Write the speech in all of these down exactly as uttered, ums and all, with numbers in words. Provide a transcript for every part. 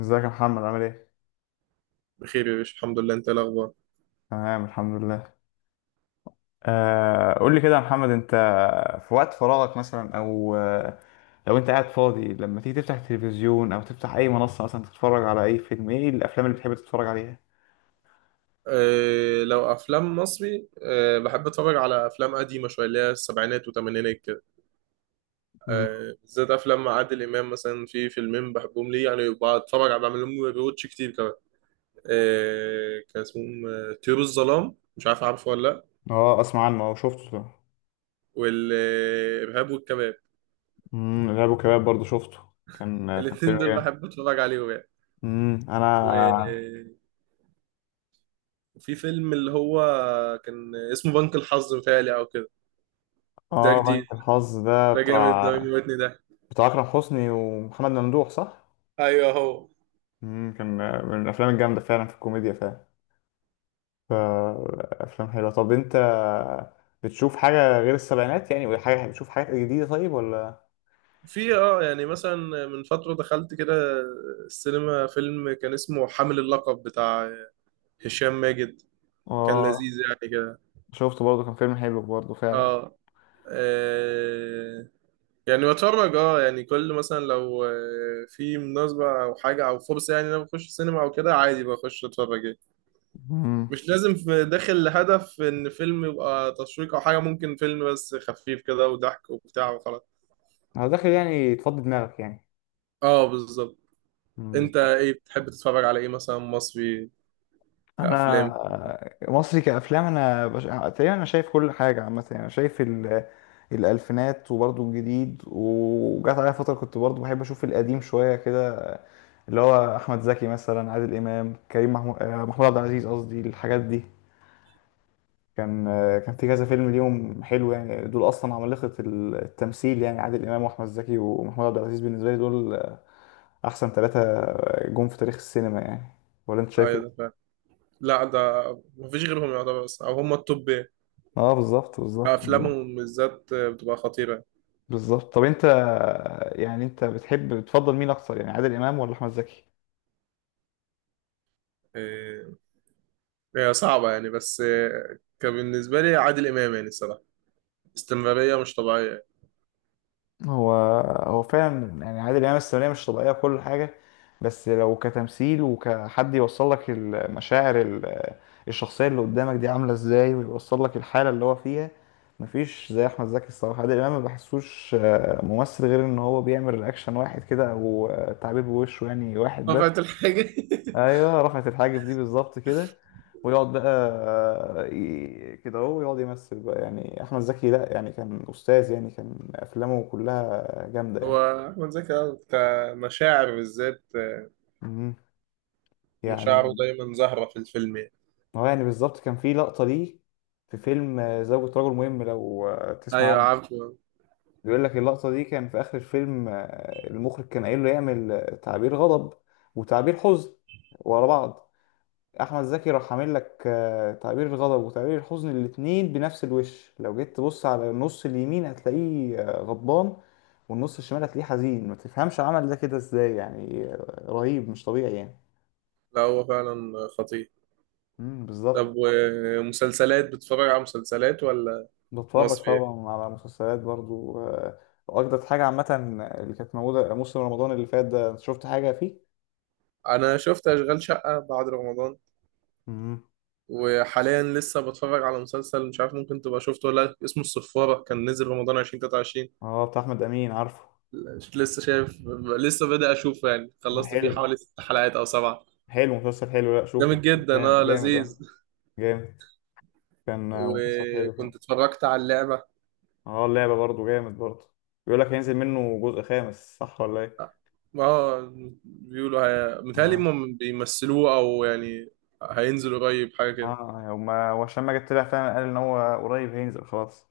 ازيك يا محمد، عامل ايه؟ بخير يا باشا، الحمد لله. انت إيه الاخبار؟ تمام، الحمد لله. آه قول لي كده يا محمد، انت في وقت فراغك مثلا او آه، لو انت قاعد فاضي لما تيجي تفتح التلفزيون او تفتح اي منصة مثلا تتفرج على اي فيلم، ايه الافلام اللي بتحب تتفرج عليها؟ أه، لو افلام مصري، أه بحب اتفرج على افلام قديمه شويه اللي هي السبعينات والثمانينات كده. مم. أه، بالذات افلام عادل امام، مثلا في فيلمين بحبهم ليه، يعني بتفرج على بعمل لهم ريواتش كتير كمان. أه، كان اسمهم آه، طيور الظلام. مش عارف، عارفه ولا لا؟ اه، اسمع عنه، اه شفته طبعا. والارهاب والكباب. امم الارهاب والكباب برضه شفته. كان آه، كان الاثنين فيلم دول جامد. بحب اتفرج عليهم يعني. امم انا. و- وفي فيلم اللي هو كان اسمه بنك الحظ، متهيألي او كده. ده اه، جديد. بنك الحظ ده ده جامد، بتاع ده بيموتني ده. بتاع اكرم حسني ومحمد ممدوح، صح؟ ايوه هو. امم كان، آه، من الافلام الجامدة فعلا في الكوميديا فعلا. فأفلام حلوة. طب أنت بتشوف حاجة غير السبعينات يعني؟ ولا حاجة بتشوف حاجات جديدة طيب؟ ولا في اه يعني مثلا، من فترة دخلت كده السينما فيلم كان اسمه حامل اللقب، بتاع هشام ماجد. كان اه، لذيذ يعني كده. شفته برضه، كان فيلم حلو برضه فعلا. اه آه، يعني بتفرج، اه يعني كل مثلا لو آه، في مناسبة او حاجة او فرصة، يعني إن انا بخش السينما او كده عادي، بخش اتفرج يعني. مم. مش لازم في- داخل لهدف ان فيلم يبقى تشويق او حاجة، ممكن فيلم بس خفيف كده وضحك وبتاع وخلاص. أنا داخل يعني تفضي دماغك يعني. اه، بالظبط. مم، انت بالظبط. ايه بتحب تتفرج على ايه مثلا؟ مصري كأفلام؟ انا مصري، كافلام انا بش... تقريبا انا شايف كل حاجه عامه، يعني انا شايف ال... الالفينات، وبرضه الجديد. وجات عليا فتره كنت برضه بحب اشوف القديم شويه كده، اللي هو احمد زكي مثلا، عادل امام، كريم محمود، آه، محمود عبد العزيز قصدي، الحاجات دي. كان كان في كذا فيلم ليهم حلو يعني. دول اصلا عمالقه التمثيل يعني. عادل امام واحمد زكي ومحمود عبد العزيز، بالنسبه لي دول احسن ثلاثه جم في تاريخ السينما يعني. ولا انت شايف ايوه ده ايه؟ فعلا. لا ده مفيش غيرهم يعتبر، بس او هم التوب يعني. اه، بالظبط، بالظبط، بالظبط. افلامهم بالذات بتبقى خطيره. بالظبط، طب انت يعني انت بتحب، بتفضل مين اكتر، يعني عادل امام ولا احمد زكي؟ إيه، هي صعبه يعني، بس إيه، كان بالنسبه لي عادل امام يعني الصراحه، استمراريه مش طبيعيه. هو هو فعلا يعني عادل امام السينمائية مش طبيعية في كل حاجة. بس لو كتمثيل، وكحد يوصل لك المشاعر، ال- الشخصية اللي قدامك دي عاملة ازاي، ويوصل لك الحالة اللي هو فيها، مفيش زي احمد زكي الصراحة. عادل امام ما بحسوش آه، ممثل، غير ان هو بيعمل رياكشن واحد كده، او آه، تعبير بوشه يعني واحد بس. رفعت الحاجه. ايوه، رفعت الحاجب دي بالظبط كده ويقعد بقى، آه، ي- كده اهو يقعد يمثل بقى. يعني احمد زكي لا يعني كان استاذ يعني، كان افلامه كلها جامده هو يعني. احمد زكي أه، كمشاعر بالذات، آه، مم. مشاعره يعني دايما ظاهره في الفيلم يعني. هو يعني بالظبط، كان في لقطه ليه في فيلم آه، زوجة رجل مهم، لو آه، تسمع ايوه عنه. عارفه. بيقول لك، اللقطه دي كان في اخر الفيلم، آه، المخرج كان قايل له يعمل آه، تعبير غضب، وتعبير حزن، ورا بعض. احمد زكي راح عامل لك آه، تعبير الغضب وتعبير الحزن، الاتنين بنفس الوش. لو جيت تبص على النص اليمين هتلاقيه آه، غضبان، والنص الشمال هتلاقيه حزين. ما تفهمش عمل ده كده ازاي يعني، آه، رهيب، مش طبيعي يعني. لا هو فعلا خطير. امم طب، بالظبط. ومسلسلات، بتتفرج على مسلسلات ولا؟ بتفرج مصري يعني؟ طبعا على مسلسلات برضو. آه، واجدد حاجة عامة اللي كانت موجودة موسم رمضان اللي فات ده، شفت حاجة فيه؟ انا شفت اشغال شقه بعد رمضان. امم. وحاليا لسه بتفرج على مسلسل، مش عارف ممكن تبقى شفته ولا لأ، اسمه الصفارة، كان نزل رمضان ألفين وتلاتة وعشرين. اه، بتاع احمد امين، عارفه؟ لسه شايف، لسه بدأ أشوفه يعني، عارف، خلصت فيه حلو، حوالي ست حلقات أو سبعة. حلو، مسلسل حلو. لا شوفه، جامد جدا، اه، جامد، جامد، لذيذ. اه، جامد. كان آه، مسلسل حلو. وكنت اتفرجت على اللعبة. اه، اللعبة برضه جامد برضه. بيقول لك هينزل منه جزء خامس، صح ولا ايه؟ اه، بيقولوا. هي، متهيألي اه، هم بيمثلوه أو يعني هينزل قريب حاجة كده. اه، هما وعشان ما جت طلع فعلا، قال ان هو قريب هينزل خلاص.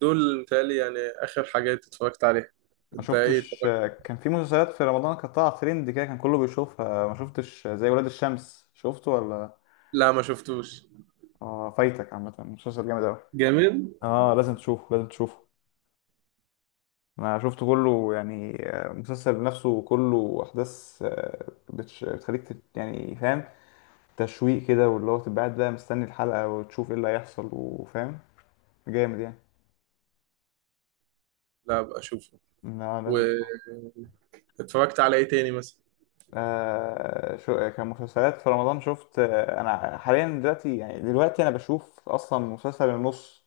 دول متهيألي يعني آخر حاجات اتفرجت عليها. ما انت ايه شفتش، اتفرجت؟ آه، كان في مسلسلات في رمضان كانت طالعة ترند كده، كان كله بيشوفها. ما شفتش آه، زي ولاد الشمس، شفته ولا؟ لا، ما شفتوش. اه، فايتك عامة مسلسل جامد اوي. جامد. اه، لازم تشوفه، لازم تشوفه. انا شفته كله يعني. آه، المسلسل نفسه كله احداث، آه، بتش- بتخليك تت- يعني فاهم، تشويق كده. واللي هو تبقى قاعد بقى مستني الحلقة، وتشوف ايه اللي هيحصل وفاهم. جامد يعني. لا بقى اشوفه. لا، لازم تشوف. اتفرجت على ايه تاني مثلا؟ آه شو كمسلسلات في رمضان شفت آه انا حاليا دلوقتي يعني، دلوقتي انا بشوف اصلا مسلسل النص.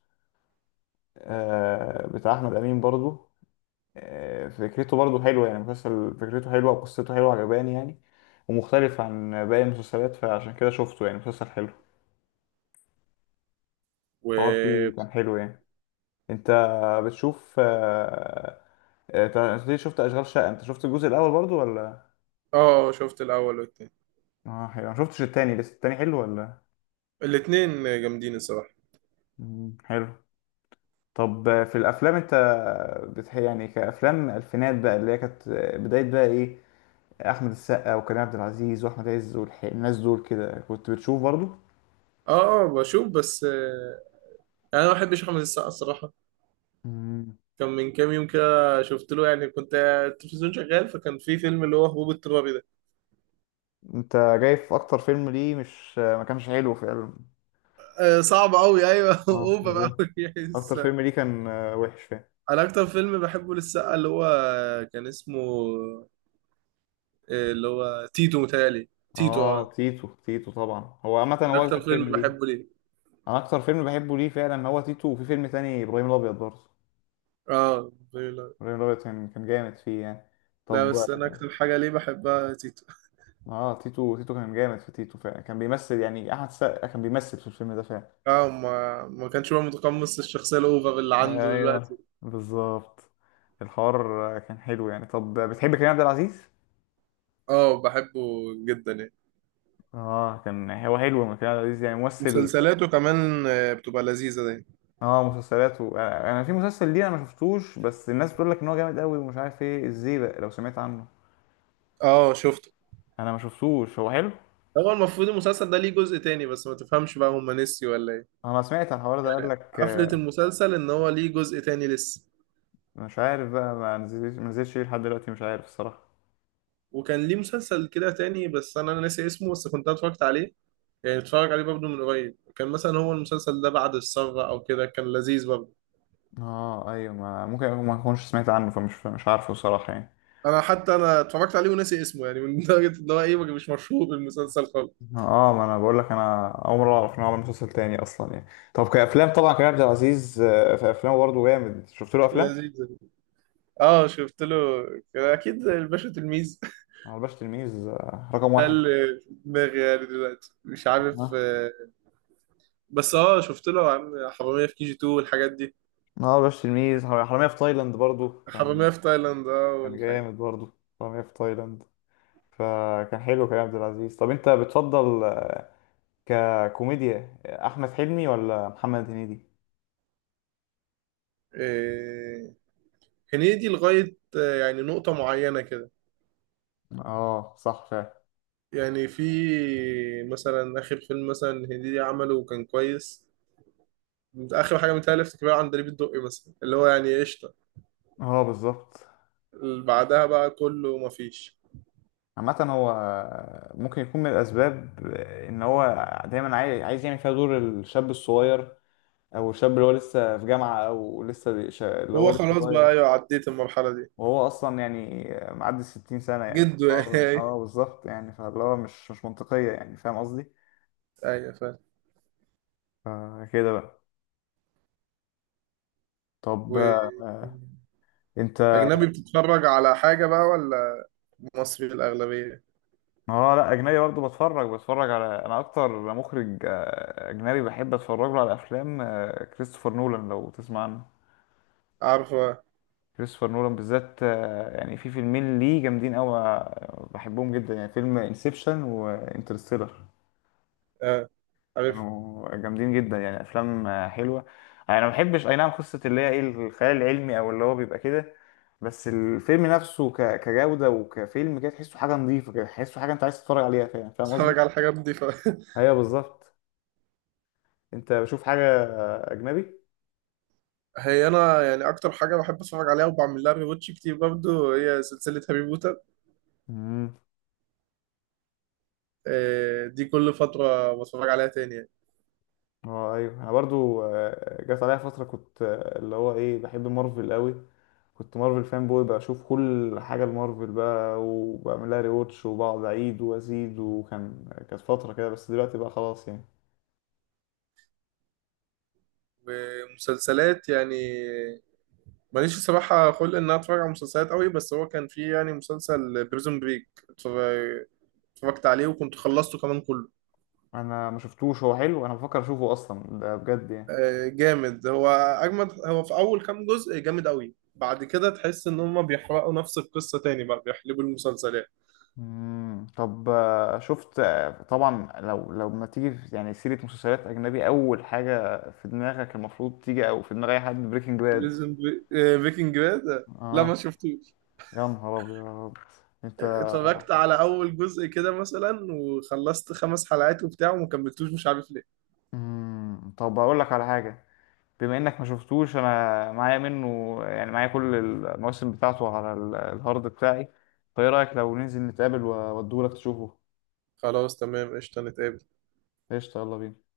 آه بتاع احمد امين برضو. آه فكرته برضو حلوه يعني. مسلسل فكرته حلوه وقصته حلوه، عجباني يعني، ومختلف عن باقي المسلسلات، فعشان كده شفته يعني، مسلسل حلو. هو و فيه كان حلو يعني. انت بتشوف آه، آه، انت أنت ليه شفت اشغال شقه، انت شفت الجزء الاول برضو ولا؟ اه، شفت الاول والتاني. اه، حلو، ما شفتش التاني لسه، التاني حلو ولا؟ الاتنين جامدين الصراحه. مم، حلو. طب، آه، في الافلام انت بتح يعني، كافلام الفينات بقى، اللي هي كانت، آه، بدايه بقى ايه، احمد السقا وكريم عبد العزيز واحمد عز والناس دول كده، كنت بتشوف برضو؟ اه اه، بشوف بس. آه، يعني انا ما بحبش احمد السقا الصراحه. مم. كان من كام يوم كده شفت له، يعني كنت التلفزيون شغال، فكان في فيلم اللي هو هبوب اضطراري ده. انت جايب اكتر فيلم ليه مش، آه، ما كانش حلو فعلا. آه، صعب قوي، ايوه. اه، اوفر بالظبط، قوي يعني اكتر فيلم السقا. ليه كان آه، وحش فعلا. انا اكتر فيلم بحبه للسقا اللي هو كان اسمه آه، اللي هو تيتو، متهيألي تيتو اه. اه، تيتو، تيتو طبعا، هو عامة ده هو اكتر أجمل فيلم فيلم ليه. بحبه ليه. أنا أكتر فيلم بحبه ليه فعلا هو تيتو، وفي فيلم تاني، إبراهيم الأبيض برضه. اه، لا. إبراهيم الأبيض، كان كان جامد فيه يعني. لا، طب، بس انا اكتر حاجه ليه بحبها تيتو. اه، تيتو، تيتو كان جامد في تيتو فعلا، كان بيمثل يعني. أحمد السقا كان بيمثل في الفيلم ده فعلا. اه، ما ما كانش بقى متقمص الشخصية الأوفر اللي عنده ايوه، دلوقتي. بالظبط. الحوار كان حلو يعني. طب، بتحب كريم عبد العزيز؟ اه، بحبه جدا يعني. اه، كان هو حلو من كريم عبد العزيز يعني ممثل. مسلسلاته كمان آه، بتبقى لذيذة دي. اه، مسلسلاته، آه، انا في مسلسل ليه انا ما شفتوش، بس الناس بتقول لك ان هو جامد قوي ومش عارف ايه ازاي بقى، لو سمعت عنه. اه شفته. انا ما شفتوش، هو حلو؟ هو المفروض المسلسل ده ليه جزء تاني، بس ما تفهمش بقى، هما نسيوا ولا ايه؟ انا سمعت عن الحوار ده، قال لك، قفلة آه، المسلسل ان هو ليه جزء تاني لسه. مش عارف بقى ما نزلش، ما نزلش ليه لحد دلوقتي، مش عارف الصراحه. وكان ليه مسلسل كده تاني، بس انا ناسي اسمه، بس كنت اتفرجت عليه. يعني اتفرج عليه برضه من قريب، كان مثلا هو المسلسل ده بعد الثورة او كده، كان لذيذ برضه. اه، ايوه، ما ممكن أكون- ما اكونش سمعت عنه، فمش، مش عارفه الصراحه يعني. انا حتى انا اتفرجت عليه وناسي اسمه، يعني من درجة ان هو ايه مش مشهور المسلسل خالص. اه، ما انا بقول لك، انا اول مره اعرف ان هو عمل مسلسل تاني اصلا يعني. طب كافلام طبعا كريم عبد العزيز، آه، في افلامه برضه جامد، شفت له افلام؟ لذيذ. اه شفت له. كان اكيد زي الباشا تلميذ. أنا الباشا تلميذ آه، رقم ده واحد. اللي في دماغي يعني دلوقتي، مش عارف. اه، آه، بس اه شفت له يا عم حرامية في كي جي تو والحاجات دي. آه، الباشا تلميذ، حر- حرامية في تايلاند برضه كان، حرامية في تايلاند، اه، كان والحاجات. جامد برضه، حرامية في تايلاند. فكان حلو كريم عبد العزيز. طب انت بتفضل ككوميديا احمد حلمي ولا محمد هنيدي؟ آه، هنيدي لغاية آه، يعني نقطة معينة كده. اه، صح فعلا. يعني في مثلا آخر فيلم مثلا هنيدي عمله، وكان كويس. آخر حاجة متهيألي افتكرها عندليب الدقي مثلا، اللي هو يعني قشطة. اه، بالظبط. اللي بعدها بقى كله مفيش. عامة هو آه، ممكن يكون من الأسباب آه، إن هو دايما، عاي- عايز يعمل فيها دور الشاب الصغير، أو الشاب اللي هو لسه في جامعة، أو لسه بي- ش- اللي هو هو لسه خلاص صغير. بقى، أيوة عديت المرحلة دي. وهو أصلا يعني معدي الستين سنة يعني. جده فالحوار- يعني. اه، بالظبط يعني، فاللي هو مش مش منطقية يعني، فاهم قصدي؟ ايوه فاهم. فكده بقى. طب، آه، واجنبي أنت؟ بتتفرج على حاجه بقى ولا مصري الاغلبيه؟ اه، لا، اجنبي برضه بتفرج، بتفرج على، انا اكتر مخرج آه، اجنبي بحب اتفرج له على افلام آه، كريستوفر نولان، لو تسمع عنه. عارفه. كريستوفر نولان بالذات، آه، يعني في فيلمين ليه جامدين قوي، بحبهم جدا يعني، فيلم انسبشن وانترستيلر. اه، عارف. كانوا جامدين جدا يعني، افلام آه، حلوه. انا ما بحبش اي نعم قصه اللي هي ايه الخيال العلمي، او اللي هو بيبقى كده، بس الفيلم نفسه ك- كجوده وكفيلم كده، تحسه حاجه نظيفه كده، تحسه حاجه انت عايز تتفرج عليها، فاهم، فاهم قصدي؟ بتتفرج على الحاجات دي ف ايوه، بالظبط. انت بشوف حاجة اجنبي؟ هي انا يعني اكتر حاجه بحب اتفرج عليها وبعمل لها ريواتش كتير برضو، هي سلسله هاري بوتر. امم. آه، دي كل فتره بتفرج عليها تاني يعني. اه، ايوه، انا برضو، آه، جات عليا فترة كنت، آه، اللي هو ايه، بحب مارفل قوي، كنت مارفل فان بوي، بشوف كل حاجة لمارفل بقى، وبعمل لها ريواتش، وبقعد اعيد وازيد، وكان كانت فترة كده، بس دلوقتي بقى خلاص يعني. ومسلسلات يعني، ماليش الصراحه خلق ان انا اتفرج على مسلسلات قوي، بس هو كان في يعني مسلسل بريزون بريك. اتفرجت عليه وكنت خلصته كمان كله. انا ما شفتوش، هو حلو، انا بفكر اشوفه اصلا ده بجد يعني. آه، جامد، هو اجمد هو في اول كام جزء جامد قوي، بعد كده تحس ان هم بيحرقوا نفس القصه تاني بقى، بيحلبوا المسلسلات. امم طب، آه، شفت، آه، طبعا لو لو ما تيجي في- يعني سيرة مسلسلات اجنبي، اول حاجة في دماغك المفروض تيجي او في دماغ اي حد، بريكنج باد. بريزن بري- آه، بريكنج باد. لا اه. ما شفتوش. يا نهار ابيض، انت. اتفرجت على اول جزء كده مثلا، وخلصت خمس حلقات وبتاع، وما كملتوش مش عارف ليه. مم. طب اقول لك على حاجه، بما انك ما شفتوش، انا معايا منه يعني، معايا كل المواسم بتاعته على ال- الهارد بتاعي. فايه رايك لو ننزل نتقابل واوديه لك تشوفه؟ خلاص تمام، قشطه نتقابل. قشطه، يلا بينا.